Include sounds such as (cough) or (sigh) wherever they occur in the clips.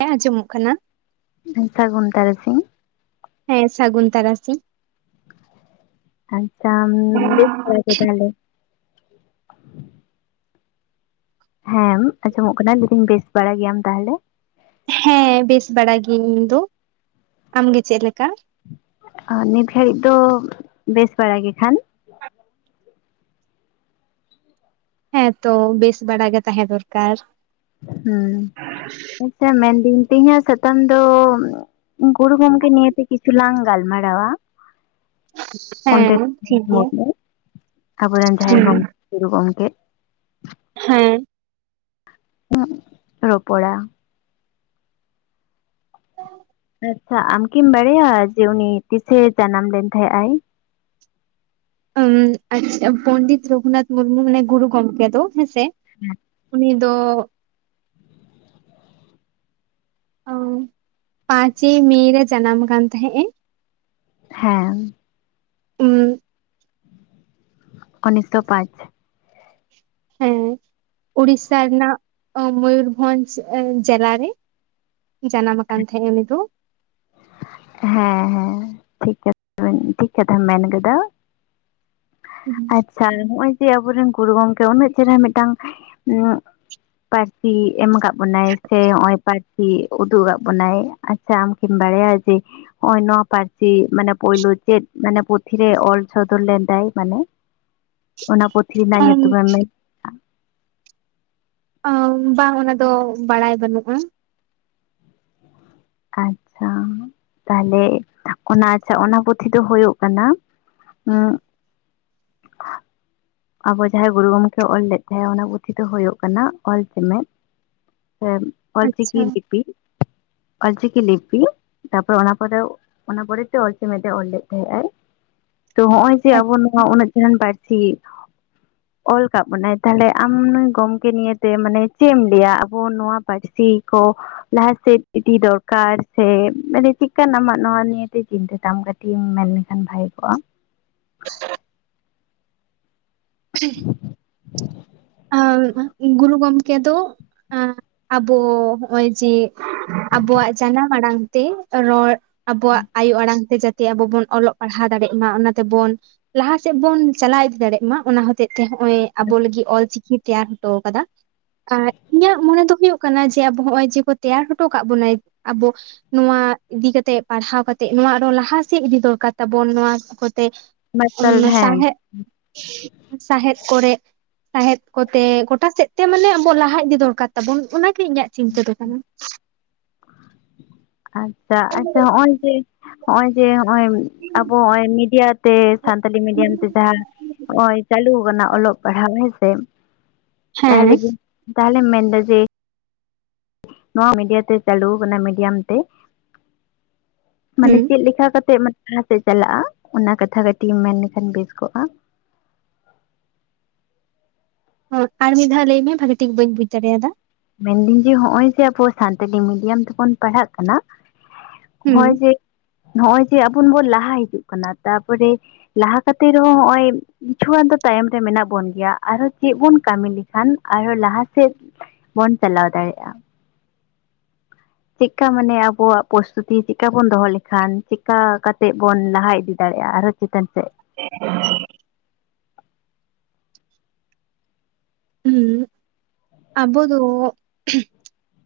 ᱦᱮᱸ, ᱟᱸᱡᱚᱢᱚᱜ ᱠᱟᱱᱟ ᱵᱷᱮᱱᱴᱟ ᱜᱷᱚᱱᱴᱟᱭ ᱥᱤᱧ, ᱦᱮᱸ, ᱥᱟᱹᱜᱩᱱ ᱛᱟᱨᱟᱥᱤ ᱟᱪᱪᱷᱟ, ᱵᱮᱥ ᱵᱮᱥ ᱵᱟᱲᱟ ᱜᱮ ᱛᱟᱦᱚᱞᱮ? ᱦᱮᱸ, ᱟᱸᱡᱚᱢᱚᱜ ᱠᱟᱱᱟ ᱞᱟᱹᱭ ᱫᱤᱧ ᱵᱮᱥ ᱵᱟᱲᱟ ᱜᱮᱭᱟᱢ ᱛᱟᱦᱚᱞᱮ? ᱦᱮᱸ, ᱵᱮᱥ ᱵᱟᱲᱟᱭ ᱜᱤᱭᱟᱹᱧ ᱤᱧ ᱫᱚ, ᱟᱢᱜᱮ ᱪᱮᱫ ᱞᱮᱠᱟ? ᱱᱤᱛ ᱜᱷᱟᱹᱲᱤᱡ ᱫᱚ ᱵᱮᱥ ᱵᱟᱲᱟ ᱜᱮ ᱠᱷᱟᱱ, ᱦᱮᱸ ᱛᱚ ᱵᱮᱥ ᱵᱟᱲᱟ ᱜᱮ ᱛᱟᱦᱮᱸ ᱫᱚᱨᱠᱟᱨ, ᱦᱮᱸ ᱟᱪᱪᱷᱟ ᱢᱮᱱᱫᱟᱹᱧ ᱛᱮᱦᱮᱧᱟᱜ ᱥᱟᱛᱟᱢ ᱫᱚ, ᱜᱩᱨᱩ ᱜᱚᱢᱠᱮ ᱱᱤᱭ ᱛᱮ ᱠᱤᱪᱩ ᱞᱟᱝ ᱜᱟᱞᱢᱟᱨᱟᱣᱟ, ᱦᱮᱸ ᱯᱚᱱᱰᱮᱛ ᱴᱷᱤᱠ ᱜᱮᱭᱟ ᱢᱩᱨᱢᱩ ᱟᱵᱚᱨᱮᱱ ᱡᱟᱦᱟᱸᱭ ᱦᱩᱸ ᱜᱚᱢᱠᱮ ᱜᱩᱨᱩ ᱜᱚᱢᱠᱮ, ᱦᱮᱸ, ᱨᱚᱯᱚᱲᱟ, (unintelligible) ᱟᱪᱪᱷᱟ, ᱟᱢᱠᱤᱢ ᱵᱟᱲᱟᱭᱟ ᱡᱮ ᱩᱱᱤ ᱛᱤᱥᱮ ᱡᱟᱱᱟᱢ ᱞᱮᱱ ᱛᱟᱦᱮᱸᱜ ᱟᱭ? ᱩᱸ ᱟᱪᱪᱷᱟ, ᱯᱚᱸᱱᱰᱤᱛ ᱨᱚᱜᱷᱩᱱᱟᱛᱷ ᱢᱩᱨᱢᱩ ᱢᱟᱱᱮ ᱜᱩᱨᱩ ᱜᱚᱢᱠᱮ ᱫᱚ ᱦᱮᱸᱥᱮ? ᱦᱮᱸ, ᱩᱱᱤ ᱫᱚ, ᱚ ᱯᱟᱸᱪᱮᱭ ᱢᱮ ᱨᱮ ᱡᱟᱱᱟᱢ ᱟᱠᱟᱱ ᱛᱟᱦᱮᱸᱜ ᱮ, ᱦᱮᱸ, ᱦᱩᱸ, ᱩᱱᱤᱥᱥᱚ ᱯᱟᱸᱪ, ᱦᱩᱸ, ᱩᱲᱤᱥᱥᱟ ᱨᱮᱱᱟᱜ ᱢᱩᱭᱩᱨᱵᱷᱚᱧᱡᱷ ᱡᱮᱞᱟᱨ ᱨᱮ ᱡᱟᱱᱟᱢ ᱟᱠᱟᱱ ᱛᱟᱦᱮᱫ ᱮ ᱩᱱᱤ ᱫᱚ, ᱦᱮᱸ ᱦᱮᱸ ᱴᱷᱤᱠ ᱠᱟᱛᱷᱟ ᱴᱷᱤᱠ ᱠᱟᱛᱷᱟᱢ ᱢᱮᱱ ᱟᱠᱟᱫᱟ ᱾ ᱦᱩᱸ, ᱟᱪᱪᱷᱟ ᱱᱚᱜ-ᱚᱭ ᱡᱮ ᱟᱵᱚᱨᱮᱱ ᱜᱩᱨᱩ ᱜᱚᱢᱠᱮ ᱩᱱᱟᱹᱜ ᱪᱮᱦᱨᱟ ᱢᱤᱫᱴᱟᱝ ᱯᱟᱹᱨᱥᱤ ᱮᱢ ᱟᱠᱟᱫ ᱵᱚᱱᱟᱭ ᱥᱮ ᱱᱚᱜ-ᱚᱭ ᱯᱟᱹᱨᱥᱤ ᱩᱫᱩᱜ ᱟᱠᱟᱫ ᱵᱚᱱᱟᱭ, ᱟᱪᱪᱷᱟ ᱟᱢᱠᱤᱢ ᱵᱟᱲᱟᱭᱟ? (unintelligible) ᱱᱚ-ᱜᱚᱭ ᱱᱚᱶᱟ ᱯᱟᱹᱨᱥᱤ ᱢᱟᱱᱮ ᱯᱳᱭᱞᱳ ᱪᱮᱫ ᱢᱟᱱᱮ ᱯᱩᱛᱷᱤ ᱨᱮ ᱚᱞ ᱥᱚᱫᱚᱨ ᱞᱮᱱ ᱛᱟᱭᱟᱭ ᱠᱟᱱᱮ? ᱚᱱᱟ ᱯᱩᱛᱷᱤ ᱨᱮᱱᱟᱜ ᱧᱩᱛᱩᱢᱮ ᱮᱢ ᱢᱮᱱ ᱵᱟᱝ ᱚᱱᱟ ᱫᱚ ᱵᱟᱲᱟᱭ ᱵᱟᱹᱱᱩᱜᱼᱟ, ᱟᱪᱪᱷᱟ ᱛᱟᱦᱚᱞᱮ ᱚᱱᱟ ᱟᱪᱪᱷᱟ ᱚᱱᱟ ᱯᱲᱛᱷᱤ ᱫᱚ ᱦᱳᱭᱳᱜ ᱠᱟᱱᱟ ᱦᱩᱸ, ᱟᱵᱚ ᱡᱟᱦᱟᱸᱭ ᱜᱩᱨᱩ ᱜᱚᱢᱠᱮ ᱚᱞ ᱛᱟᱦᱮᱸᱫ ᱚᱱᱟ ᱯᱩᱛᱷᱤ ᱦᱳᱭᱳᱜ ᱠᱟᱱᱟ ᱚᱞ ᱪᱮᱢᱮᱫ ᱾ ᱦᱮᱸ ᱚᱞᱪᱤᱠᱤ ᱟᱪᱪᱷᱟ ᱞᱤᱯᱤ, ᱚᱞᱪᱤᱠᱤ ᱞᱤᱯᱤ ᱛᱟᱯᱚᱨᱮ ᱚᱱᱟ ᱚᱱᱟ ᱯᱚᱨᱮ ᱛᱮ ᱚᱞ ᱪᱮᱢᱮᱫ ᱮ ᱚᱞ ᱞᱮᱫ ᱛᱟᱦᱮᱸᱜ ᱟᱭ ᱾ ᱛᱚ ᱦᱚᱜᱼᱚᱭ ᱡᱮ ᱟᱵᱚ ᱱᱚᱣᱟ ᱩᱱᱟᱹᱜ ᱪᱮᱨᱦᱟᱱ ᱯᱟᱹᱨᱥᱤ, ᱚᱞ ᱠᱟᱫ ᱵᱚᱱᱟᱭ ᱛᱟᱦᱞᱮ ᱟᱢ ᱱᱩᱭ ᱜᱚᱢᱠᱮ ᱱᱤᱭᱮᱛᱮ ᱢᱟᱱᱮ ᱪᱮᱫ ᱮᱢ ᱞᱟᱹᱭᱟ ᱟᱵᱚ ᱱᱚᱣᱟ ᱯᱟᱹᱨᱥᱤ ᱠᱚ᱾ ᱞᱟᱦᱟ ᱥᱮᱫ ᱤᱫᱤ ᱫᱚᱨᱠᱟᱨ ᱥᱮ ᱢᱟᱱᱮ ᱪᱮᱫ ᱠᱟᱱᱟᱜ ᱟᱢᱟᱜ ᱱᱚᱣᱟ ᱱᱤᱭᱟᱹᱛᱮ ᱪᱤᱱᱛᱟᱹ ᱛᱟᱢ᱾ ᱴᱤᱢ ᱢᱮᱱ ᱞᱮᱠᱷᱟᱱ ᱵᱷᱟᱜᱮ ᱠᱚᱜᱼᱟ᱾ (inaudible) (inaudible) ᱟ ᱜᱩᱨᱩ ᱜᱚᱢᱠᱮ ᱫᱚ ᱟᱸ (inaudible) ᱟᱵᱚ ᱱᱚᱜᱼᱚᱭ ᱡᱮ ᱟᱵᱚᱣᱟᱜ ᱡᱟᱱᱟᱢ ᱟᱲᱟᱝ ᱛᱮ ᱨᱚᱲ ᱟᱵᱚᱣᱟᱜ ᱟᱭᱳ ᱟᱲᱟᱝ ᱛᱮ ᱡᱟᱛᱮ ᱛᱮ ᱟᱵᱚ ᱵᱚᱱ ᱚᱞᱚᱜ ᱯᱟᱲᱦᱟᱣ ᱫᱟᱲᱮᱜ ᱢᱟ ᱚᱱᱟ ᱛᱮᱵᱚᱱ ᱞᱟᱦᱟ ᱥᱮᱫ ᱵᱚᱱ ᱪᱟᱞᱟᱣ ᱤᱫᱤ ᱫᱟᱲᱮᱜ ᱢᱟ ᱚᱱᱟ ᱦᱚᱛᱮ ᱛᱮ ᱛᱮ ᱱᱚᱜ ᱚᱭ ᱟᱵᱚ ᱞᱟᱹᱜᱤᱫ ᱚᱞᱪᱤᱠᱤ ᱛᱮᱭᱟᱨ ᱦᱚᱴᱚ ᱟᱠᱟᱫᱟ᱾ ᱟᱨ ᱤᱧᱟᱹᱜ ᱢᱚᱱᱮ ᱫᱚ ᱦᱩᱭᱩᱜ ᱠᱟᱱᱟ ᱡᱮ ᱟᱵᱚ ᱱᱚᱜ ᱚᱭ ᱡᱮᱠᱚ ᱛᱮᱭᱟᱨ ᱦᱚᱴᱚ ᱠᱟᱜ ᱵᱚᱱᱟᱭ ᱟᱵᱚ ᱱᱚᱣᱟ ᱤᱫᱤ ᱠᱟᱛᱮᱜ ᱯᱟᱲᱦᱟᱣ ᱠᱟᱛᱮᱜ ᱱᱚᱣᱟ ᱟᱨᱚ ᱞᱟᱦᱟᱟᱥᱮᱫ ᱤᱫᱤ ᱫᱚᱨᱠᱟᱨ ᱛᱟᱵᱚᱱ ᱱᱚᱣᱟ ᱠᱚᱛᱮ ᱢᱟᱨᱥᱟᱞ ᱦᱮᱸ ᱥᱟᱣᱦᱮᱫ ᱥᱟᱣᱦᱮᱫ ᱠᱚᱨᱮ ᱥᱟᱦᱮᱫ ᱠᱚᱛᱮ ᱜᱚᱴᱟ ᱥᱮᱫ ᱛᱮ ᱢᱟᱱᱮ ᱟᱵᱚ ᱞᱟᱦᱟ ᱤᱫᱤ ᱫᱚᱨᱠᱟᱨ ᱛᱟᱵᱚᱱ ᱚᱱᱟ ᱜᱮ ᱤᱧᱟᱹᱜ ᱪᱤᱱᱛᱟᱹ ᱫᱚ ᱠᱟᱱᱟ ᱟᱪᱪᱷᱟ ᱟᱪᱪᱷᱟ ᱦᱚᱜᱼᱚᱭ ᱡᱮ ᱱᱚᱜᱼᱚᱭ ᱡᱮ ᱱᱚᱜᱼᱚᱭ ᱟᱵᱚ ᱱᱚᱜᱼᱚᱭ ᱢᱤᱰᱤᱭᱟ ᱛᱮ ᱥᱟᱱᱛᱟᱞᱤ ᱢᱤᱰᱤᱭᱟᱢ ᱛᱮ ᱡᱟᱦᱟᱸ ᱱᱚᱜᱚᱭ ᱪᱟᱹᱞᱩ ᱟᱠᱟᱱᱟ ᱚᱞᱚᱜ ᱯᱟᱲᱦᱟᱣ ᱦᱮᱸᱥᱮ᱾ ᱦᱮᱸ ᱛᱟᱦᱚᱞᱮ ᱛᱟᱦᱚᱞᱮᱢ ᱢᱮᱱᱮᱫᱟ ᱡᱮ ᱱᱚᱣᱟ ᱢᱤᱰᱤᱭᱟ ᱛᱮ ᱪᱟᱞᱩ ᱟᱠᱟᱱᱟ ᱢᱤᱰᱤᱭᱟᱢ ᱛᱮ᱾ ᱢᱟᱱᱮ ᱦᱩᱸ ᱪᱮᱫ ᱞᱮᱠᱟ ᱠᱟᱛᱮᱜ ᱞᱟᱦᱥ ᱥᱮᱫ ᱪᱟᱞᱟᱜᱼᱟ ᱚᱱᱟ ᱠᱟᱛᱷᱟ ᱠᱟᱹᱴᱤᱡ ᱮᱢ ᱢᱮᱱ ᱞᱮᱠᱷᱟᱱ ᱵᱮᱥ ᱠᱚᱜᱼᱟ᱾ ᱦᱳ ᱟᱨ ᱢᱤᱫ ᱫᱷᱟᱣ ᱞᱟᱹᱭ ᱢᱮ ᱵᱷᱟᱜᱤ ᱴᱷᱤᱠ ᱵᱟᱹᱧ ᱵᱩᱡ ᱫᱟᱲᱮᱭᱟᱫᱟ᱾ ᱢᱮᱱᱫᱟᱹᱧ ᱡᱮ ᱱᱚᱜ ᱚᱭ ᱡᱮ ᱟᱵᱚ ᱥᱟᱱᱛᱟᱞᱤ ᱢᱤᱰᱤᱭᱟᱢ ᱛᱮᱵᱚᱱ ᱯᱟᱲᱦᱟᱜ ᱠᱟᱱᱟ ᱦᱩᱸ ᱦᱚᱜᱼᱚᱭ ᱡᱮ ᱱᱚᱜᱼᱚᱭ ᱡᱮ ᱵᱚᱱ ᱞᱟᱦᱟ ᱦᱤᱡᱩᱜ ᱠᱟᱱᱟ, ᱛᱟᱯᱚᱨᱮ ᱞᱟᱦᱟ ᱠᱟᱛᱮᱜ ᱨᱮᱦᱚᱸ ᱱᱚᱜ-ᱚᱭ ᱠᱤᱪᱷᱩᱜᱟᱱ ᱫᱚ ᱛᱟᱭᱚᱢ ᱨᱮ ᱢᱮᱱᱟᱜ ᱵᱚᱱ ᱜᱮᱭᱟ ᱟᱨᱦᱚ ᱪᱮᱫ ᱵᱚᱱ ᱠᱟᱹᱢᱤ ᱞᱮᱠᱷᱟᱱ ᱟᱨᱦᱚ ᱞᱟᱦᱟ ᱥᱮᱫ ᱵᱚᱱ ᱪᱟᱞᱟᱣ ᱫᱟᱲᱮᱭᱟᱜᱟ᱾ ᱪᱮᱫᱠᱟ ᱢᱟᱱᱮ ᱟᱵᱚᱣᱟᱜ ᱯᱨᱚᱥᱛᱩᱛᱤ ᱪᱮᱫᱠᱟ ᱵᱚᱱ ᱫᱚᱦᱚ ᱞᱮᱠᱷᱟᱱ ᱪᱮᱫᱠᱟ ᱠᱟᱛᱮ ᱵᱚᱱ ᱞᱟᱦᱟ ᱤᱫᱤ ᱫᱟᱲᱮᱭᱟᱜᱼᱟ ᱟᱨᱦᱚ ᱪᱤᱠᱟᱱᱛ ᱥᱮᱫ᱾ (inaudible) ᱦᱩ ᱟᱵᱚ ᱫᱚ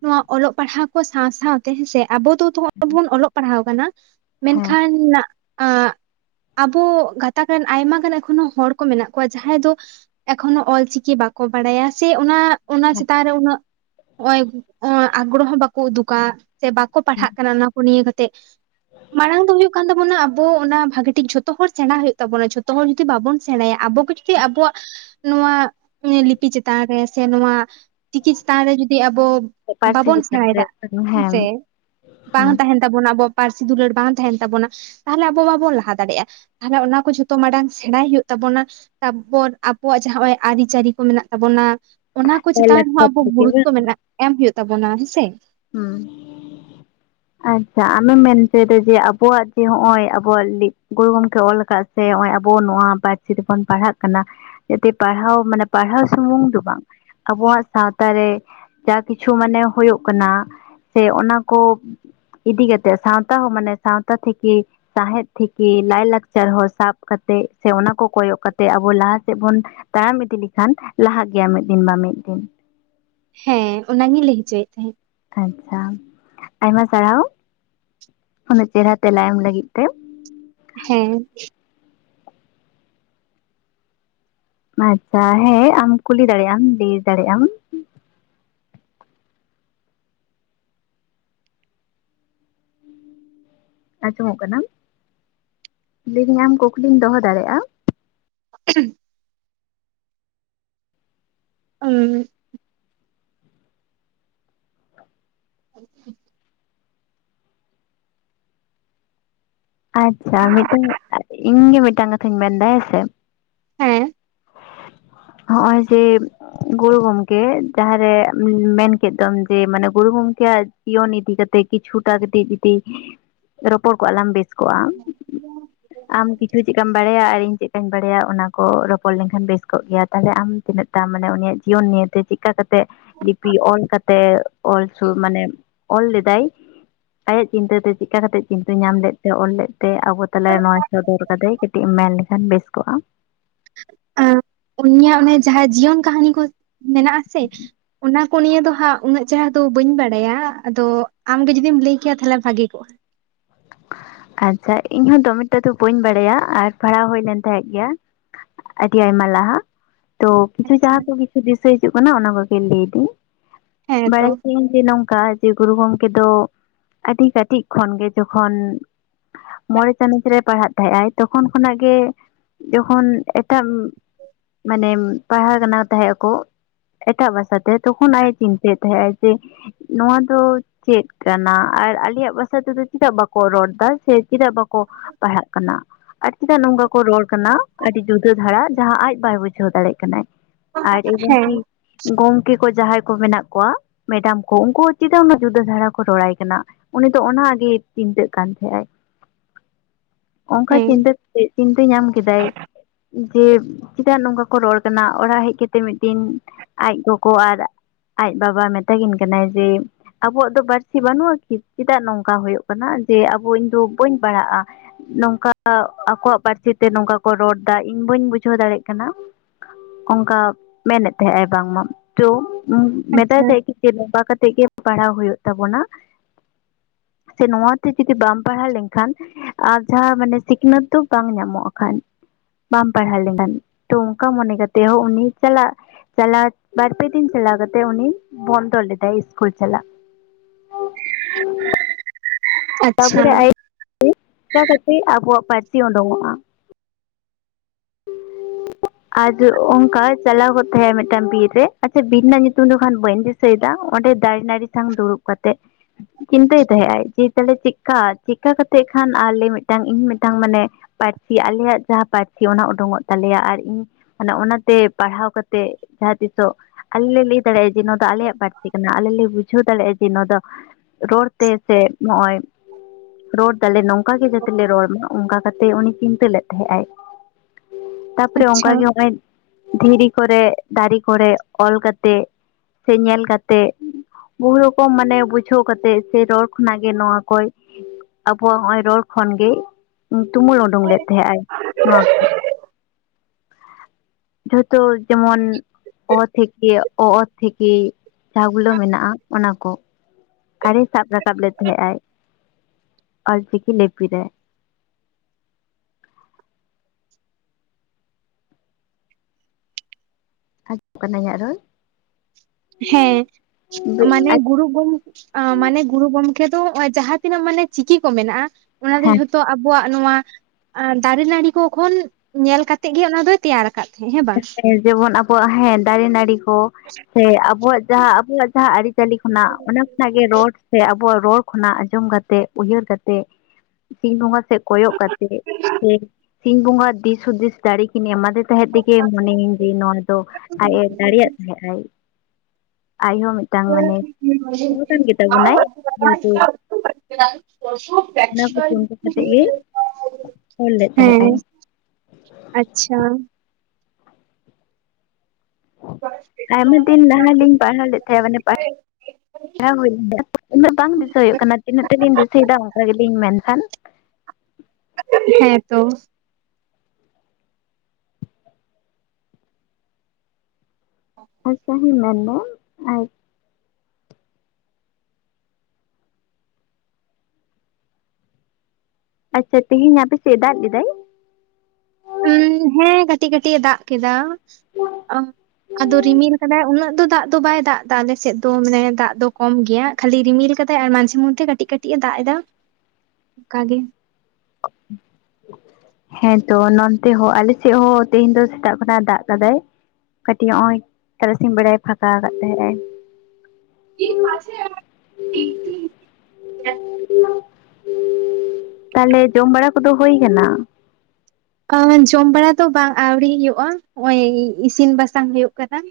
ᱱᱚᱣᱟ ᱚᱞᱚᱜ ᱯᱟᱲᱦᱟᱣ ᱠᱚ ᱥᱟᱶ ᱥᱟᱶ ᱦᱮᱸᱥᱮ ᱟᱵᱚ ᱫᱚᱵᱚᱱ ᱚᱞᱚᱜ ᱯᱟᱲᱦᱟᱣ ᱠᱟᱱᱟ ᱦᱮᱸ ᱢᱮᱱᱠᱷᱟᱱ ᱟᱵᱚ ᱜᱟᱛᱟᱠ ᱨᱮᱱ ᱟᱭᱢᱟ ᱜᱟᱱ ᱮᱠᱷᱚᱱᱳ ᱦᱚᱲ ᱠᱚ ᱢᱮᱱᱟᱜ ᱠᱚᱣᱟ ᱡᱟᱸᱦᱟᱸᱭ ᱫᱚ ᱮᱠᱷᱚᱱᱳ ᱚᱞᱪᱤᱠᱤ ᱵᱟᱠᱚ ᱵᱟᱲᱟᱭᱟ ᱥᱮ ᱚᱱᱟ ᱚᱱᱟ ᱪᱮᱛᱟᱱ ᱨᱮ ᱩᱱᱟᱹᱜ ᱱᱚᱜ-ᱚᱭ (inaudible) ᱟᱜᱽᱨᱚᱦᱚ ᱵᱟᱠᱚ ᱩᱫᱩᱜᱟ ᱾ ᱥᱮ ᱵᱟᱠᱚ ᱯᱟᱲᱦᱟᱜ ᱠᱟᱱᱟ ᱱᱚᱣᱟ ᱠᱚ ᱱᱤᱭᱟᱹ ᱠᱟᱛᱮᱜ᱾ ᱢᱟᱲᱟᱝ ᱫᱚ ᱦᱩᱭᱩᱜ ᱠᱟᱱ ᱛᱟᱵᱚᱱᱟ ᱟᱵᱚ ᱚᱱᱟ ᱢᱟᱲᱟᱝ ᱫᱚ ᱦᱩᱭᱩᱜ ᱠᱟᱱ ᱛᱟᱵᱚᱱᱟ ᱟᱵᱚ ᱚᱱᱟ ᱵᱷᱟᱜᱤ ᱴᱷᱤᱠ ᱡᱷᱚᱛᱚ ᱦᱚᱲ ᱥᱮᱬᱟ ᱦᱚ ᱦᱩᱭᱩᱜ ᱛᱟᱵᱚᱱᱟ ᱡᱷᱚᱛᱚ ᱦᱚᱲ ᱡᱩᱫᱤ ᱵᱟᱵᱚᱱ ᱥᱮᱬᱟᱭᱟ ᱟᱵᱚ ᱡᱮ ᱟᱵᱚᱣᱟᱜ ᱱᱚᱣᱟ ᱞᱤᱯᱤ ᱪᱮᱛᱟᱱ ᱨᱮ ᱥᱮ ᱱᱚᱣᱟ ᱪᱤᱠᱤ ᱪᱮᱛᱟᱱ ᱨᱮ ᱡᱩᱫᱤ ᱟᱵᱚ ᱯᱟᱹᱨᱥᱤ ᱵᱟᱵᱚᱱ ᱪᱮᱛᱟᱱ ᱨᱮ ᱥᱮᱬᱟᱭᱮᱫᱟ ᱦᱮᱸ ᱦᱮᱸ ᱦᱮᱥᱮ ᱵᱟᱝ ᱛᱟᱦᱮᱱ ᱛᱟᱵᱚᱱᱟ ᱟᱵᱚᱣᱟᱜ ᱯᱟᱹᱨᱥᱤ ᱫᱩᱞᱟᱹᱲ ᱵᱟᱝ ᱛᱟᱦᱮᱱ ᱛᱟᱵᱚᱱᱟ ᱛᱟᱦᱚᱞᱮ ᱟᱵᱚ ᱵᱟᱵᱚᱱ ᱞᱟᱦᱟ ᱫᱟᱲᱮᱭᱟᱜᱼᱟ᱾ ᱛᱟᱦᱚᱞᱮ ᱚᱱᱟ ᱠᱚ ᱡᱷᱚᱛᱚ ᱢᱟᱲᱟᱝ ᱥᱮᱬᱟᱭ ᱦᱩᱭᱩᱜ ᱛᱟᱵᱚᱱᱟ, ᱛᱟᱯᱚᱨ ᱟᱵᱚᱣᱟᱜ ᱡᱟᱸᱦᱟᱸ ᱱᱚᱸᱜ ᱚᱭ ᱟᱹᱨᱤᱪᱟᱞᱤ ᱾ ᱢᱮᱱᱟᱜ ᱛᱟᱵᱚᱱᱟ, ᱚᱱᱟ ᱠᱚ ᱪᱮᱛᱟᱱ ᱨᱮᱦᱚᱸ ᱞᱟᱠᱪᱟᱨ ᱟᱵᱚ ᱛᱷᱮᱠᱮ ᱜᱩᱨᱩᱛᱛᱚ ᱵᱟᱝ ᱢᱮᱱᱟᱜ ᱮᱢ ᱦᱩᱭᱩᱜ ᱛᱟᱵᱚᱱᱟ ᱦᱮᱸ ᱥᱮ ᱾ ᱦᱮᱸ ᱾ ᱟᱪᱪᱷᱟ ᱟᱢᱮᱢ ᱢᱮᱱ ᱦᱚᱪᱚᱭᱮᱫᱟ ᱡᱮ ᱟᱵᱚᱣᱟᱜ ᱡᱮ ᱱᱚᱜ ᱚᱭ ᱟᱵᱚᱣᱟᱜ ᱜᱩᱨᱩ ᱜᱚᱝᱠᱮ ᱚᱞ ᱟᱠᱟᱫ ᱥᱮ ᱱᱚᱜᱼᱚᱭ ᱟᱵᱚ ᱱᱚᱣᱟ ᱯᱟᱹᱨᱥᱤ ᱛᱮᱵᱚᱱ ᱯᱟᱲᱦᱟᱜ ᱠᱟᱱᱟ᱾ ᱡᱟᱛᱮ ᱯᱟᱲᱦᱟᱣ, ᱢᱟᱱᱮ ᱯᱟᱲᱦᱟᱣ ᱥᱩᱢᱩᱝ ᱫᱚ ᱵᱟᱝ᱾ ᱟᱵᱚᱣᱟᱜ ᱥᱟᱶᱛᱟ ᱨᱮ ᱡᱟ ᱠᱤᱪᱷᱩ ᱢᱟᱱᱮ ᱦᱩᱭᱩᱜ ᱠᱟᱱᱟ ᱥᱮ ᱚᱱᱟ ᱠᱚ ᱤᱫᱤ ᱠᱟᱛᱮᱫ ᱥᱟᱶᱛᱟ ᱦᱚᱸ ᱢᱟᱱᱮ ᱥᱟᱶᱛᱟ ᱛᱷᱮᱠᱮ ᱥᱟᱶᱦᱮᱫ ᱛᱷᱤᱠᱨ ᱞᱟᱭᱞᱟᱠᱪᱟᱨ ᱦᱚ ᱥᱟᱵ ᱠᱟᱛᱮᱜ ᱥᱮ ᱚᱱᱟ ᱠᱚ ᱠᱚᱭᱚᱜ ᱠᱟᱛᱮ ᱟᱵᱚ ᱞᱟᱦᱟ ᱥᱮᱫ ᱵᱚᱱ ᱛᱟᱲᱟᱢ ᱤᱫᱤ ᱞᱮᱠᱷᱟᱱ ᱞᱟᱦᱟᱜ ᱜᱮᱭᱟ ᱢᱤᱫ ᱫᱤᱱ ᱵᱟᱝ ᱢᱤᱫ ᱫᱤᱱ᱾ ᱦᱮᱸ ᱚᱱᱟᱜᱤᱧ ᱞᱟᱹᱭ ᱦᱚᱪᱚᱭᱮᱫ ᱛᱟᱦᱮᱸᱫ᱾ ᱟᱪᱪᱷᱟ ᱟᱭᱢᱟ ᱥᱟᱨᱦᱟᱣ ᱩᱱᱟᱹᱜ ᱪᱮᱨᱦᱨᱟ ᱛᱮᱞᱟ ᱮᱢ ᱞᱟᱹᱜᱤᱫ ᱛᱮ᱾ ᱦᱮᱸ᱾ ᱟᱪᱪᱷᱟ ᱦᱮᱸ ᱟᱢ ᱠᱩᱞᱤ ᱫᱟᱲᱮ ᱟᱢ, ᱞᱟᱹᱭ ᱫᱟᱲᱮ ᱟᱢ᱾ ᱟᱸᱡᱚᱢᱚᱜ ᱠᱟᱱᱟᱢ ᱞᱟᱹᱭᱫᱤᱧ ᱟᱢ ᱠᱩᱠᱞᱤᱢ ᱫᱚᱦᱚ ᱫᱟᱲᱮᱜᱼᱟ᱾ (inaudible) ᱩᱸᱜ᱾ (inaudible) ᱟᱪᱪᱷᱟ ᱟᱨ ᱢᱤᱫᱴᱟᱝ ᱤᱧ ᱜᱮ ᱢᱤᱫᱴᱟᱝ ᱠᱟᱛᱷᱟᱧ ᱢᱮᱱᱫᱟ ᱦᱮᱸᱥᱮ᱾ ᱦᱮᱸ ᱦᱚᱸᱜ-ᱚᱭ ᱡᱮ ᱜᱩᱨᱩ ᱜᱚᱝᱠᱮ ᱡᱟᱦᱟᱸᱨᱮ ᱢᱮᱱ ᱠᱮᱫ ᱫᱚᱢ ᱡᱮ ᱢᱟᱱᱮ ᱜᱩᱨᱩ ᱜᱚᱝᱠᱮᱭᱟᱜ ᱡᱤᱣᱟᱱ ᱤᱫᱤ ᱠᱟᱛᱮ, ᱠᱤᱪᱷᱩᱴᱟ ᱠᱟᱴᱤᱡ ᱡᱩᱫᱤ ᱨᱚᱯᱚᱲ ᱠᱚᱜ-ᱟ ᱞᱟᱝ ᱵᱮᱥ ᱠᱚᱜ-ᱟᱢ ᱠᱤᱪᱷᱩ ᱪᱮᱫᱠᱟᱢ ᱵᱟᱲᱟᱭᱟ ᱟᱨ ᱤᱧ ᱪᱮᱫᱠᱟᱧ ᱵᱟᱲᱟᱭᱟ ᱚᱱᱟ ᱠᱚ ᱨᱚᱯᱚᱲ ᱞᱮᱱᱠᱷᱟᱱ ᱵᱮᱥ ᱠᱚᱜ ᱜᱮᱭᱟ ᱛᱟᱞᱦᱮ ᱟᱢ ᱛᱤᱱᱟᱹᱜᱴᱟ ᱢᱟᱱᱮ ᱩᱱᱤᱭᱟᱜ ᱡᱤᱭᱚᱱ ᱱᱤᱭᱮᱛᱮ ᱪᱮᱫ ᱞᱮᱠᱟ ᱠᱟᱛᱮ ᱛᱮᱜ᱾ ᱞᱤᱯᱤ ᱚᱞ ᱠᱟᱛᱮ, ᱚᱞ ᱥᱩᱨ ᱢᱟᱱᱮ ᱚᱞ ᱞᱮᱫᱟᱭ᱾ ᱟᱭᱟᱜ ᱪᱤᱱᱛᱟᱹ ᱛᱮ ᱪᱮᱫ ᱞᱮᱠᱟ ᱠᱟᱛᱮ ᱪᱤᱱᱛᱟᱹ ᱧᱟᱢ ᱞᱮᱫ ᱛᱮ ᱚᱞ ᱞᱮᱫ ᱛᱮ ᱟᱵᱚ ᱛᱟᱦᱚᱞᱮ ᱱᱚᱣᱟ ᱥᱚᱫᱚᱨ ᱠᱟᱫᱟᱭ ᱠᱟᱹᱴᱤᱡ ᱮᱢ ᱢᱮᱱ ᱞᱮᱠᱷᱟᱱ ᱵᱮᱥ ᱠᱚᱜᱼᱟ᱾ ᱮᱸ ᱩᱱᱤᱭᱟᱜ ᱚᱱᱮ ᱡᱟᱦᱟᱸ ᱡᱤᱭᱚᱱ ᱠᱟᱹᱦᱱᱤ ᱠᱚ ᱢᱮᱱᱟᱜ ᱟᱥᱮ ᱚᱱᱟ ᱠᱚ ᱱᱤᱭᱟᱹ ᱫᱚ ᱦᱟᱸᱜ ᱩᱱᱟᱹᱜ ᱪᱮᱦᱨᱟ ᱫᱚ ᱵᱟᱹᱧ ᱵᱟᱲᱟᱭᱟ, ᱟᱫᱚ ᱟᱢ ᱜᱮ ᱡᱩᱫᱤᱢ ᱞᱟᱹᱭ ᱠᱮᱭᱟ ᱛᱟᱦᱚᱞᱮ ᱵᱷᱟᱜᱤ ᱠᱚᱜᱼᱟ᱾ ᱟᱪᱪᱷᱟ ᱤᱧᱦᱚ ᱫᱚᱢᱮ ᱴᱟ ᱫᱚ ᱵᱟᱹᱧ ᱵᱟᱲᱟᱭᱟ ᱟᱨ ᱯᱟᱲᱦᱟᱣ ᱦᱳᱭ ᱞᱮᱱ ᱛᱟᱦᱮᱸᱫ ᱜᱮᱭᱟ᱾ ᱟᱹᱰᱤᱫ ᱟᱭᱢᱟ ᱞᱟᱦᱟ᱾ ᱛᱚ ᱠᱤᱪᱷᱩ ᱟᱪᱪᱷᱟ ᱡᱟᱦᱟᱸ ᱠᱚ ᱠᱤᱪᱷᱩ ᱫᱤᱥᱟᱹ ᱦᱤᱡᱩᱜ ᱠᱟᱱᱟ ᱚᱱᱟ ᱠᱚᱜᱮ ᱞᱟᱹᱭᱫᱟᱹᱧ ᱦᱮᱸ ᱛᱚ ᱵᱟᱲᱟᱭ ᱛᱟᱦᱮ ᱤᱧ ᱡᱮ ᱱᱚᱝᱠᱟᱮ ᱡᱮ ᱜᱩᱨᱩ ᱜᱚᱢᱠᱮ ᱫᱚ ᱟᱹᱰᱤ ᱠᱟᱴᱤᱡ ᱠᱷᱚᱱ ᱜᱮ ᱡᱚᱠᱷᱚᱱ ᱢᱚᱬᱮ ᱪᱟᱱᱟᱪ ᱨᱮ ᱯᱟᱲᱦᱟᱜ ᱛᱟᱦᱮᱸᱫ ᱟᱭ ᱛᱚᱠᱷᱚᱱ ᱠᱷᱚᱱᱟᱜ ᱜᱮ ᱡᱚᱠᱷᱚᱱ ᱮᱴᱟᱜ ᱢᱟᱱᱮᱢ ᱯᱟᱲᱦᱟᱣᱮ ᱠᱟᱱᱟ ᱛᱟᱦᱮᱸ ᱟᱠᱚ ᱮᱴᱟᱜ ᱵᱷᱟᱥᱟᱛᱮ ᱛᱚᱠᱷᱚᱱ ᱟᱡ ᱮ ᱪᱤᱱᱛᱟᱹᱭᱮᱫ ᱛᱟᱦᱮᱸᱜ ᱟᱭ ᱡᱮ ᱱᱚᱣᱟ ᱫᱚ ᱪᱮᱫ ᱠᱟᱱᱟ ᱟᱨ ᱟᱞᱮᱭᱟᱜ ᱵᱷᱟᱥᱟ ᱛᱮᱫᱚ ᱪᱮᱫᱟᱜ ᱵᱟᱠᱚ ᱨᱚᱲᱫᱟ ᱥᱮ ᱪᱮᱫᱟᱜ ᱵᱟᱠᱚ ᱯᱟᱲᱦᱟᱜ ᱠᱟᱱᱟ᱾ ᱟᱨ ᱪᱮᱫᱟᱜ ᱱᱚᱝᱠᱟ ᱠᱚ ᱨᱚᱲ ᱠᱟᱱᱟ ᱟᱹᱰᱤ ᱡᱩᱫᱟᱹ ᱫᱷᱟᱨᱟ ᱡᱟᱦᱟᱸ ᱟᱡ ᱵᱟᱭ ᱵᱩᱡᱷᱟᱹᱣ ᱫᱟᱲᱮᱜ ᱠᱟᱱᱟᱭ᱾ ᱟᱨ ᱮᱢᱚᱝ ᱦᱮᱸ ᱠᱤ ᱜᱚᱝᱠᱮ ᱠᱚ ᱡᱟᱦᱟᱸᱭ ᱠᱚ ᱢᱮᱱᱟᱜ ᱠᱚᱣᱟ ᱢᱮᱰᱟᱢ ᱠᱚ ᱩᱱᱠᱩ ᱦᱚ ᱪᱮᱫᱟᱜ ᱩᱱᱟᱹᱜ ᱡᱩᱫᱟᱹ ᱫᱷᱟᱨᱟ ᱠᱚ ᱨᱚᱲᱟᱭ ᱠᱟᱱᱟ ᱩᱱᱤ ᱫᱚ ᱟᱱᱟ ᱟᱹᱰᱤ ᱪᱤᱱᱛᱟᱹᱜ ᱠᱟᱱ ᱛᱟᱦᱮᱸ-ᱟᱭ ᱚᱝᱠᱟ ᱦᱮᱸ ᱪᱤᱱᱛᱟᱹ ᱠᱟᱛᱮ ᱪᱤᱱᱛᱟᱹ ᱠᱮᱫᱟᱭ ᱡᱮ ᱪᱮᱫᱟᱜ ᱱᱚᱝᱠᱟ ᱠᱚ ᱨᱚᱲ ᱠᱟᱱᱟ᱾ ᱚᱲᱟᱜ ᱦᱮᱡ ᱠᱟᱛᱮ ᱢᱤᱫ ᱫᱤᱱ ᱟᱡ ᱜᱚᱜᱚ ᱟᱨ ᱟᱡ ᱵᱟᱵᱟ ᱢᱮᱛᱟᱠᱤᱱ ᱠᱟᱱᱟᱭ ᱡᱮ ᱟᱵᱚᱣᱟᱜ ᱫᱚ ᱯᱟᱹᱨᱥᱤ ᱵᱟᱹᱱᱩᱜᱼᱟ ᱠᱤ ᱪᱮᱫᱟᱜ ᱱᱚᱝᱠᱟ ᱦᱩᱭᱩᱜ ᱠᱟᱱᱟ ᱟᱨ ᱡᱮ ᱟᱵᱚ ᱤᱧ ᱫᱚ ᱵᱟᱹᱧ ᱯᱟᱲᱦᱟᱜ-ᱟ᱾ ᱱᱚᱝᱠᱟ ᱟᱠᱚᱣᱟᱜ ᱯᱟᱹᱨᱥᱤ ᱛᱮ ᱱᱚᱝᱠᱟ ᱠᱚ ᱨᱚᱲᱫᱟ᱾ ᱤᱧ ᱵᱟᱹᱧ ᱵᱩᱡᱷᱟᱹᱣ ᱫᱟᱲᱮᱜ ᱠᱟᱱᱟ᱾ ᱚᱱᱠᱟ ᱢᱮᱱᱮᱫ ᱛᱟᱦᱮᱸᱜ-ᱟᱭ ᱵᱟᱝ ᱢᱟ᱾ ᱛᱚ ᱢᱮᱛᱟᱭ ᱟᱪᱪᱷᱟ ᱛᱟᱦᱮᱸᱫᱠᱤᱱ ᱡᱮ ᱱᱚᱝᱠᱟ ᱠᱟᱛᱮᱫ ᱜᱮ ᱯᱟᱲᱦᱟᱣ ᱦᱩᱭᱩᱜ ᱛᱟᱵᱚᱱᱟ᱾ ᱥᱮ ᱱᱚᱣᱟᱛᱮ ᱡᱩᱫᱤ ᱵᱟᱢ ᱯᱟᱲᱦᱟᱣ ᱞᱮᱱᱠᱷᱟᱱ ᱟᱨ ᱡᱟᱦᱟᱸ ᱢᱟᱱᱮ ᱥᱤᱠᱷᱱᱟᱹᱛ ᱫᱚ ᱵᱟᱝ ᱧᱟᱢᱚᱜ ᱠᱷᱟᱱ᱾ ᱵᱟᱢ ᱯᱟᱲᱦᱟᱣ ᱞᱮᱱᱟᱭ ᱛᱚ ᱚᱱᱠᱟ ᱢᱚᱱᱮ ᱠᱟᱛᱮᱫ ᱦᱚᱸ ᱩᱱᱤ ᱥᱟᱞᱟᱜ ᱪᱟᱞᱟᱣ, ᱵᱟᱨᱯᱮ ᱫᱤᱱ ᱪᱟᱞᱟᱣ ᱠᱟᱛᱮᱜ ᱩᱱᱤ ᱵᱚᱱᱫᱚ ᱞᱮᱫᱟᱭ ᱤᱥᱠᱩᱞ ᱪᱟᱞᱟᱜ᱾ ᱟᱪᱪᱷᱟ ᱛᱟᱯᱚᱨᱮ ᱟᱭ (unintelligible) ᱪᱮᱠᱟ ᱠᱟᱛᱮ ᱟᱵᱚᱣᱟᱜ ᱯᱟᱹᱨᱥᱤ ᱩᱰᱩᱝᱚᱜᱼᱟ᱾ (unintelligible) ᱟᱫᱚ ᱚᱱᱠᱟ ᱪᱟᱞᱟᱣ ᱠᱟᱛᱮ ᱦᱮᱸ ᱢᱤᱫᱴᱟᱝ ᱵᱤᱨ ᱨᱮ ᱟᱪᱪᱷᱟ ᱵᱤᱨ ᱨᱮᱱᱟᱜ ᱧᱩᱛᱩᱢ ᱫᱚ ᱠᱷᱟᱱ ᱵᱟᱹᱧ ᱫᱤᱥ ᱥᱟᱹᱭᱮᱫᱟ ᱚᱸᱰᱮ ᱫᱟᱨᱮ ᱱᱟᱹᱲᱤ ᱥᱟᱶ ᱫᱩᱲᱩᱵ ᱠᱟᱛᱮ ᱪᱤᱱᱛᱟᱹᱭ ᱛᱟᱦᱮᱸᱫ ᱟᱭ ᱡᱮ ᱛᱟᱦᱚᱞᱮ ᱪᱮᱫᱠᱟ ᱪᱮᱫᱠᱟ ᱠᱟᱛᱮᱜ ᱠᱷᱟᱱ ᱟᱞᱮ ᱢᱤᱫᱴᱟᱝ ᱤᱧ ᱢᱤᱫᱴᱟᱝ ᱢᱟᱱᱮ ᱯᱟᱹᱨᱥᱤ ᱟᱞᱮᱭᱟᱜ ᱡᱟᱦᱟᱸ ᱯᱟᱹᱨᱥᱤ ᱥᱮ ᱚᱱᱟ ᱩᱰᱩᱠᱚᱜ ᱛᱟᱞᱮᱭᱟ ᱟᱨ ᱤᱧ ᱚᱱᱟ ᱚᱱᱟᱛᱮ ᱯᱟᱲᱦᱟᱣ ᱠᱟᱛᱮᱫ ᱡᱟᱦᱟᱸ ᱛᱤᱥᱚᱜ ᱟᱞᱮ ᱞᱮ ᱞᱟᱹᱭ ᱫᱟᱲᱮᱭᱟᱜᱼᱟ ᱡᱮ ᱱᱚᱣᱟ ᱫᱚ ᱟᱞᱮᱭᱟᱜ ᱯᱟᱹᱨᱥᱤ ᱠᱟᱱᱟ᱾ ᱟᱞᱮ ᱞᱮ ᱵᱩᱡᱷᱟᱹᱣ ᱫᱟᱲᱮᱭᱟᱜᱼᱟ ᱡᱮ ᱱᱚᱣᱟ ᱫᱚ ᱨᱚᱲ ᱛᱮ ᱥᱮ ᱱᱚᱜᱼᱚᱭ ᱨᱚᱲ ᱫᱟᱞᱮ ᱱᱚᱝᱠᱟ ᱜᱮ ᱡᱟᱛᱮ ᱞᱮ ᱨᱚᱲ ᱢᱟ ᱚᱱᱠᱟ ᱠᱟᱛᱮᱜ ᱩᱱᱤ ᱪᱤᱱᱛᱟᱹ ᱞᱮᱫ ᱛᱟᱦᱮᱸᱜ ᱟᱭ᱾ ᱛᱟᱯᱚᱨᱮ ᱚᱱᱠᱟ ᱟᱪᱪᱷᱟ ᱜᱮ ᱱᱚᱜᱼᱚᱭ ᱫᱷᱤᱨᱤ ᱠᱚᱨᱮ ᱫᱟᱨᱮ ᱠᱚᱨᱮ ᱚᱞ ᱠᱟᱛᱮᱜ ᱥᱮ ᱧᱮᱞ ᱠᱟᱛᱮᱜ ᱵᱚᱦᱩ ᱨᱚᱠᱚᱢ ᱢᱟᱱᱮ ᱵᱩᱡᱷᱟᱹᱣ ᱠᱟᱛᱮᱜ ᱥᱮ ᱨᱚᱲ ᱠᱷᱚᱱᱟᱜ ᱜᱮ ᱱᱚᱣᱟ ᱠᱚᱭ ᱟᱵᱚᱣᱟᱜ ᱱᱚᱜᱼᱚᱭ ᱨᱚᱲ ᱠᱷᱚᱱᱜᱮ ᱛᱩᱢᱟᱹᱞ ᱩᱰᱩᱠ ᱞᱮᱫ ᱛᱟᱦᱮᱸᱜ ᱟᱭ ᱱᱚᱣᱟ ᱠᱚ᱾ ᱡᱷᱚᱛᱚ ᱡᱮᱢᱚᱱ ᱚ ᱛᱷᱮᱠᱮ ᱚ, ᱛ ᱛᱷᱮᱠᱮ ᱡᱟᱦᱟ ᱜᱩᱞᱳ ᱢᱮᱱᱟᱜᱼᱟ ᱚᱱᱟ ᱠᱚ᱾ ᱟᱨᱮ ᱥᱟᱵ ᱨᱟᱠᱟᱵ ᱞᱮᱫ ᱛᱟᱦᱮᱸᱜ ᱟᱭ ᱚᱞ ᱪᱤᱠᱤ ᱞᱤᱯᱤ ᱨᱮ᱾ (unintelligible) ᱠᱟᱱᱟᱭᱟᱜ ᱨᱚᱲ ᱦᱮᱸ ᱢᱟᱱᱮ ᱜᱩᱨᱩ ᱜᱚᱢ ᱢᱟᱱᱮ ᱜᱩᱨᱩ ᱜᱚᱢᱠᱮ ᱫᱚ ᱱᱚᱜᱚᱭ ᱡᱟᱦᱟᱸ ᱛᱤᱱᱟᱹᱜ ᱢᱟᱱᱮ ᱪᱤᱠᱤ ᱠᱚ ᱢᱮᱱᱟᱜᱼᱟ ᱚᱱᱟᱫᱚ ᱦᱮᱸ ᱡᱷᱚᱛᱚ ᱛᱚ ᱟᱵᱚᱣᱟᱜ ᱱᱚᱶᱟ ᱫᱟᱨᱮ ᱱᱟᱹᱲᱤ ᱠᱚ ᱠᱷᱚᱱ ᱧᱮᱞ ᱠᱟᱛᱮᱜ ᱜᱮ ᱚᱱᱟ ᱫᱚᱭ ᱛᱮᱭᱟᱨ ᱟᱠᱟᱫ ᱛᱟᱦᱮᱸᱜ ᱦᱮᱸ ᱵᱟᱝ? ᱡᱮᱢᱚᱱ ᱟᱵᱚᱣᱟᱜ ᱦᱮᱸ ᱫᱟᱨᱮ ᱱᱟᱹᱲᱤ ᱠᱚ ᱥᱮ ᱟᱵᱚᱣᱟᱜ ᱡᱟᱦᱟᱸ ᱟᱵᱚᱣᱟᱜ ᱡᱟᱦᱟᱸ ᱟᱹᱨᱤ ᱪᱟᱹᱞᱤ ᱠᱷᱚᱱᱟᱜ ᱚᱱᱟ ᱚᱱᱟᱜᱮ ᱨᱚᱲ ᱥᱮ ᱟᱵᱚᱣᱟᱜ ᱨᱚᱲ ᱠᱷᱚᱱᱟᱜ ᱟᱸᱡᱚᱢ ᱠᱟᱛᱮᱜ ᱩᱭᱦᱟᱹᱨ ᱠᱟᱛᱮᱜ ᱥᱤᱧ ᱵᱚᱸᱜᱟ ᱥᱮ ᱠᱚᱭᱚᱜ ᱠᱟᱛᱮᱜ ᱥᱮ ᱥᱤᱧ ᱵᱚᱸᱜᱟ ᱫᱤᱥ ᱦᱩᱫᱤᱥ ᱫᱟᱲᱮ ᱠᱤᱱ ᱮᱢᱟᱫᱮ ᱛᱟᱦᱮᱸᱫ ᱢᱚᱱᱮᱭᱤᱧ ᱡᱮ ᱱᱚᱣᱟ ᱫᱚ ᱟᱡ ᱮ ᱫᱟᱲᱮᱭᱟᱜ ᱛᱟᱦᱮᱸᱫ ᱟᱭ᱾ ᱟᱡ ᱦᱚᱸ ᱢᱤᱫᱴᱟᱝ ᱢᱟᱱᱮ (unintelligible) ᱜᱮᱛᱟ ᱵᱚᱱᱟᱭ ᱡᱮᱦᱮᱛᱩ ᱚᱱᱟ ᱠᱚ ᱠᱩᱱᱴᱟᱹ ᱠᱟᱛᱮᱜ ᱜᱮ ᱚᱞ ᱞᱮᱫ ᱛᱟᱦᱮᱸᱜ-ᱟᱭ᱾ ᱦᱮᱸ ᱟᱪᱪᱷᱟ᱾ ᱟᱭᱢᱟ ᱫᱤᱱ ᱞᱟᱦᱟ ᱞᱤᱧ ᱯᱟᱲᱦᱟᱣ ᱞᱮᱫ ᱛᱟᱦᱮᱸ ᱢᱟᱱᱮ ᱯᱟᱲᱦᱟᱣ ᱦᱩᱭ ᱞᱮᱱᱟ ᱩᱱᱟᱹᱜ ᱵᱟᱝ ᱫᱤᱥᱟᱹ ᱦᱩᱭᱩᱜ ᱠᱟᱱᱟ ᱛᱤᱱᱟᱹᱜ ᱛᱤᱱᱟᱜ ᱴᱟ ᱞᱤᱧ ᱫᱤᱥᱟᱹᱭᱮᱫᱟ ᱚᱱᱠᱟ ᱜᱮᱞᱤᱧ ᱢᱮᱱᱠᱷᱟᱱ ᱦᱮᱸ ᱛᱚ᱾ ᱚᱻ ᱟᱪᱪᱷᱟ ᱦᱮᱸ (unintelligible) ᱟᱨ ᱟᱪᱪᱷᱟ ᱛᱮᱦᱮᱧ ᱟᱯᱮ ᱥᱮᱫ ᱫᱟᱜ ᱞᱤᱫᱟᱭ? ᱩᱸᱢ ᱦᱮᱸ ᱠᱟᱹᱴᱤᱡ ᱠᱟᱹᱴᱤᱡ ᱮ ᱫᱟᱜ ᱠᱤᱫᱟ ᱾ ᱚᱻ ᱟᱫᱚ ᱨᱤᱢᱤᱞ ᱠᱟᱫᱟᱭ ᱩᱱᱟᱹᱜ ᱫᱚ ᱫᱟᱜ ᱛᱚ ᱵᱟᱭ ᱫᱟᱜ ᱫᱟ ᱟᱞᱮᱥᱮᱫ ᱫᱚ ᱢᱟᱱᱮ ᱫᱟᱜ ᱫᱚ ᱠᱚᱢ ᱜᱮᱭᱟ ᱠᱷᱟᱹᱞᱤ ᱨᱤᱢᱤᱞ ᱠᱟᱫᱟᱭ ᱟᱨ ᱢᱟᱡᱷᱮ ᱢᱚᱫᱷᱮ ᱠᱟᱹᱴᱤᱡ ᱠᱟᱹᱴᱤᱡ ᱮ ᱫᱟᱜ ᱮᱫᱟ ᱾ (inaudible) ᱚᱱᱠᱟᱜᱮ ᱾ (inaudible) ᱦᱮᱸᱛᱚ ᱱᱚᱱᱛᱮ ᱦᱚᱸ ᱟᱞᱮ ᱥᱮᱫ ᱦᱚᱸ ᱛᱮᱦᱮᱧ ᱫᱚ ᱥᱮᱛᱟᱜ ᱠᱷᱚᱱᱟᱜ ᱫᱟᱜ ᱠᱟᱫᱟᱭ ᱾ ᱠᱟᱹᱴᱤ ᱚᱭ ᱛᱟᱨᱟᱥᱤᱧ ᱵᱟᱲᱟᱭ ᱯᱷᱟᱠᱟ ᱠᱟᱜ ᱛᱟᱦᱮᱸᱡ ᱮ ᱾ ᱴᱷᱤᱠ ᱟᱪᱷᱮ ᱾ ᱛᱟᱞᱮ ᱡᱚᱢ ᱵᱟᱲᱟ ᱠᱚᱫᱚ ᱦᱳᱭ ᱠᱟᱱᱟ? ᱟᱹ ᱡᱚᱢ ᱵᱟᱲᱟ ᱫᱚ ᱵᱟᱝ ᱟᱣᱨᱤ ᱦᱩᱭᱩᱜᱼᱟ, ᱚᱭ ᱤᱥᱤᱱ ᱵᱟᱥᱟᱝ ᱦᱩᱭᱩᱜ ᱠᱟᱱᱟ ᱾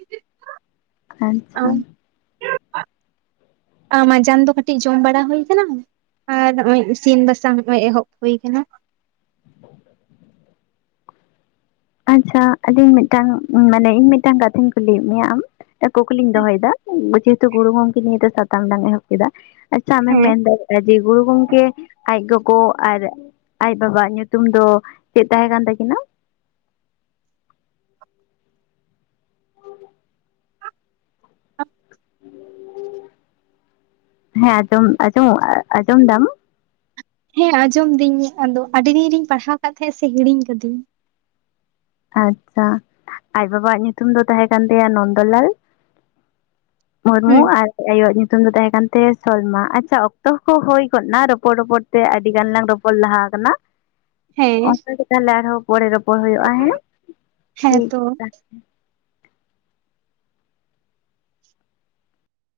ᱟᱪᱪᱷᱟ ᱾ ᱟ ᱢᱟᱡᱟᱱ ᱫᱚ ᱠᱟᱹᱴᱤᱡ ᱡᱚᱢ ᱵᱟᱲᱟ ᱦᱩᱭ ᱠᱟᱱᱟ ᱟᱨ ᱱᱚᱜᱼᱚᱭ ᱤᱥᱤᱱ ᱵᱟᱥᱟᱝ ᱦᱚᱜᱼᱚᱭ ᱮᱦᱚᱵ ᱦᱩᱭ ᱠᱟᱱᱟ ᱾ ᱟᱪᱪᱷᱟ ᱟᱹᱞᱤᱧ ᱢᱤᱫᱴᱟᱝ ᱢᱟᱱᱮ ᱤᱧ ᱢᱤᱫᱴᱟᱝ ᱠᱟᱛᱷᱟᱧ ᱠᱩᱞᱤᱭᱮᱫ ᱢᱮᱭᱟ ᱟᱢ ᱠᱩᱠᱞᱤᱧ ᱫᱚᱦᱚᱭᱫᱟ ᱡᱮᱦᱮᱛᱩ ᱜᱩᱨᱩ ᱜᱚᱝᱠᱮ ᱱᱤᱭᱮ ᱥᱟᱛᱟᱢ ᱞᱟᱝ ᱮᱦᱚᱵ ᱠᱮᱫᱟ ᱟᱪᱪᱷᱟ ᱟᱢ ᱦᱮᱸ᱾ ᱢᱮᱱ ᱫᱟᱲᱮᱜ ᱮ ᱡᱮ ᱜᱩᱨᱩ ᱜᱚᱝᱠᱮ ᱟᱡ ᱜᱚᱜᱚ ᱟᱨ ᱟᱡ ᱵᱟᱵᱟᱣᱟᱜ ᱧᱩᱛᱩᱢ ᱫᱚ ᱪᱮᱫ ᱛᱟᱦᱮᱸ ᱠᱟᱱ ᱛᱟᱹᱠᱤᱱᱟ ᱾ ᱦᱮᱸ ᱟᱸᱡᱚᱢ ᱟᱸᱡᱚᱢ ᱟᱸᱡᱚᱢ ᱮᱫᱟᱢ ᱾ ᱦᱮᱸ ᱟᱸᱡᱚᱢ ᱫᱤᱧ ᱟᱫᱚ ᱟᱹᱰᱤ ᱫᱤᱱ ᱨᱤᱧ ᱯᱟᱲᱦᱟᱣ ᱠᱟᱫ ᱛᱟᱦᱮᱸᱜ ᱥᱮ ᱦᱤᱲᱤᱧ ᱠᱟᱫᱤᱧ ᱾ ᱟᱪᱪᱷᱟ ᱟᱡ ᱵᱟᱵᱟᱣᱟᱜ ᱧᱩᱛᱩᱢ ᱫᱚ ᱛᱟᱦᱮᱸ ᱠᱟᱱ ᱛᱟᱭᱟ ᱱᱚᱱᱫᱚᱞᱟᱞ ᱢᱩᱨᱢᱩ ᱦᱩᱸ ᱟᱨ ᱟᱭᱳᱣᱟᱜ ᱧᱩᱛᱩᱢ ᱫᱚ ᱛᱟᱦᱮᱸ ᱠᱟᱱᱛᱮ ᱥᱚᱞᱢᱟ ᱾ ᱟᱪᱪᱷᱟ ᱚᱠᱛᱚ ᱦᱚ ᱦᱩᱭ ᱜᱚᱫᱱᱟ ᱨᱚᱯᱚᱲ ᱨᱚᱯᱚᱲ ᱛᱮ ᱟᱹᱰᱤ ᱜᱟᱱ ᱞᱟᱝ ᱨᱚᱯᱚᱲ ᱞᱟᱦᱟ ᱠᱟᱱᱟ ᱦᱮᱸ ᱚᱱᱠᱟ ᱜᱮ ᱛᱟᱞᱦᱮ ᱟᱨᱦᱚᱸ ᱯᱚᱲᱮ ᱨᱚᱯᱚᱲ ᱦᱩᱭᱩᱜᱼᱟ ᱦᱮᱸ? ᱦᱮᱸ ᱴᱷᱤᱠ ᱛᱚ ᱟᱪᱷᱟ ᱾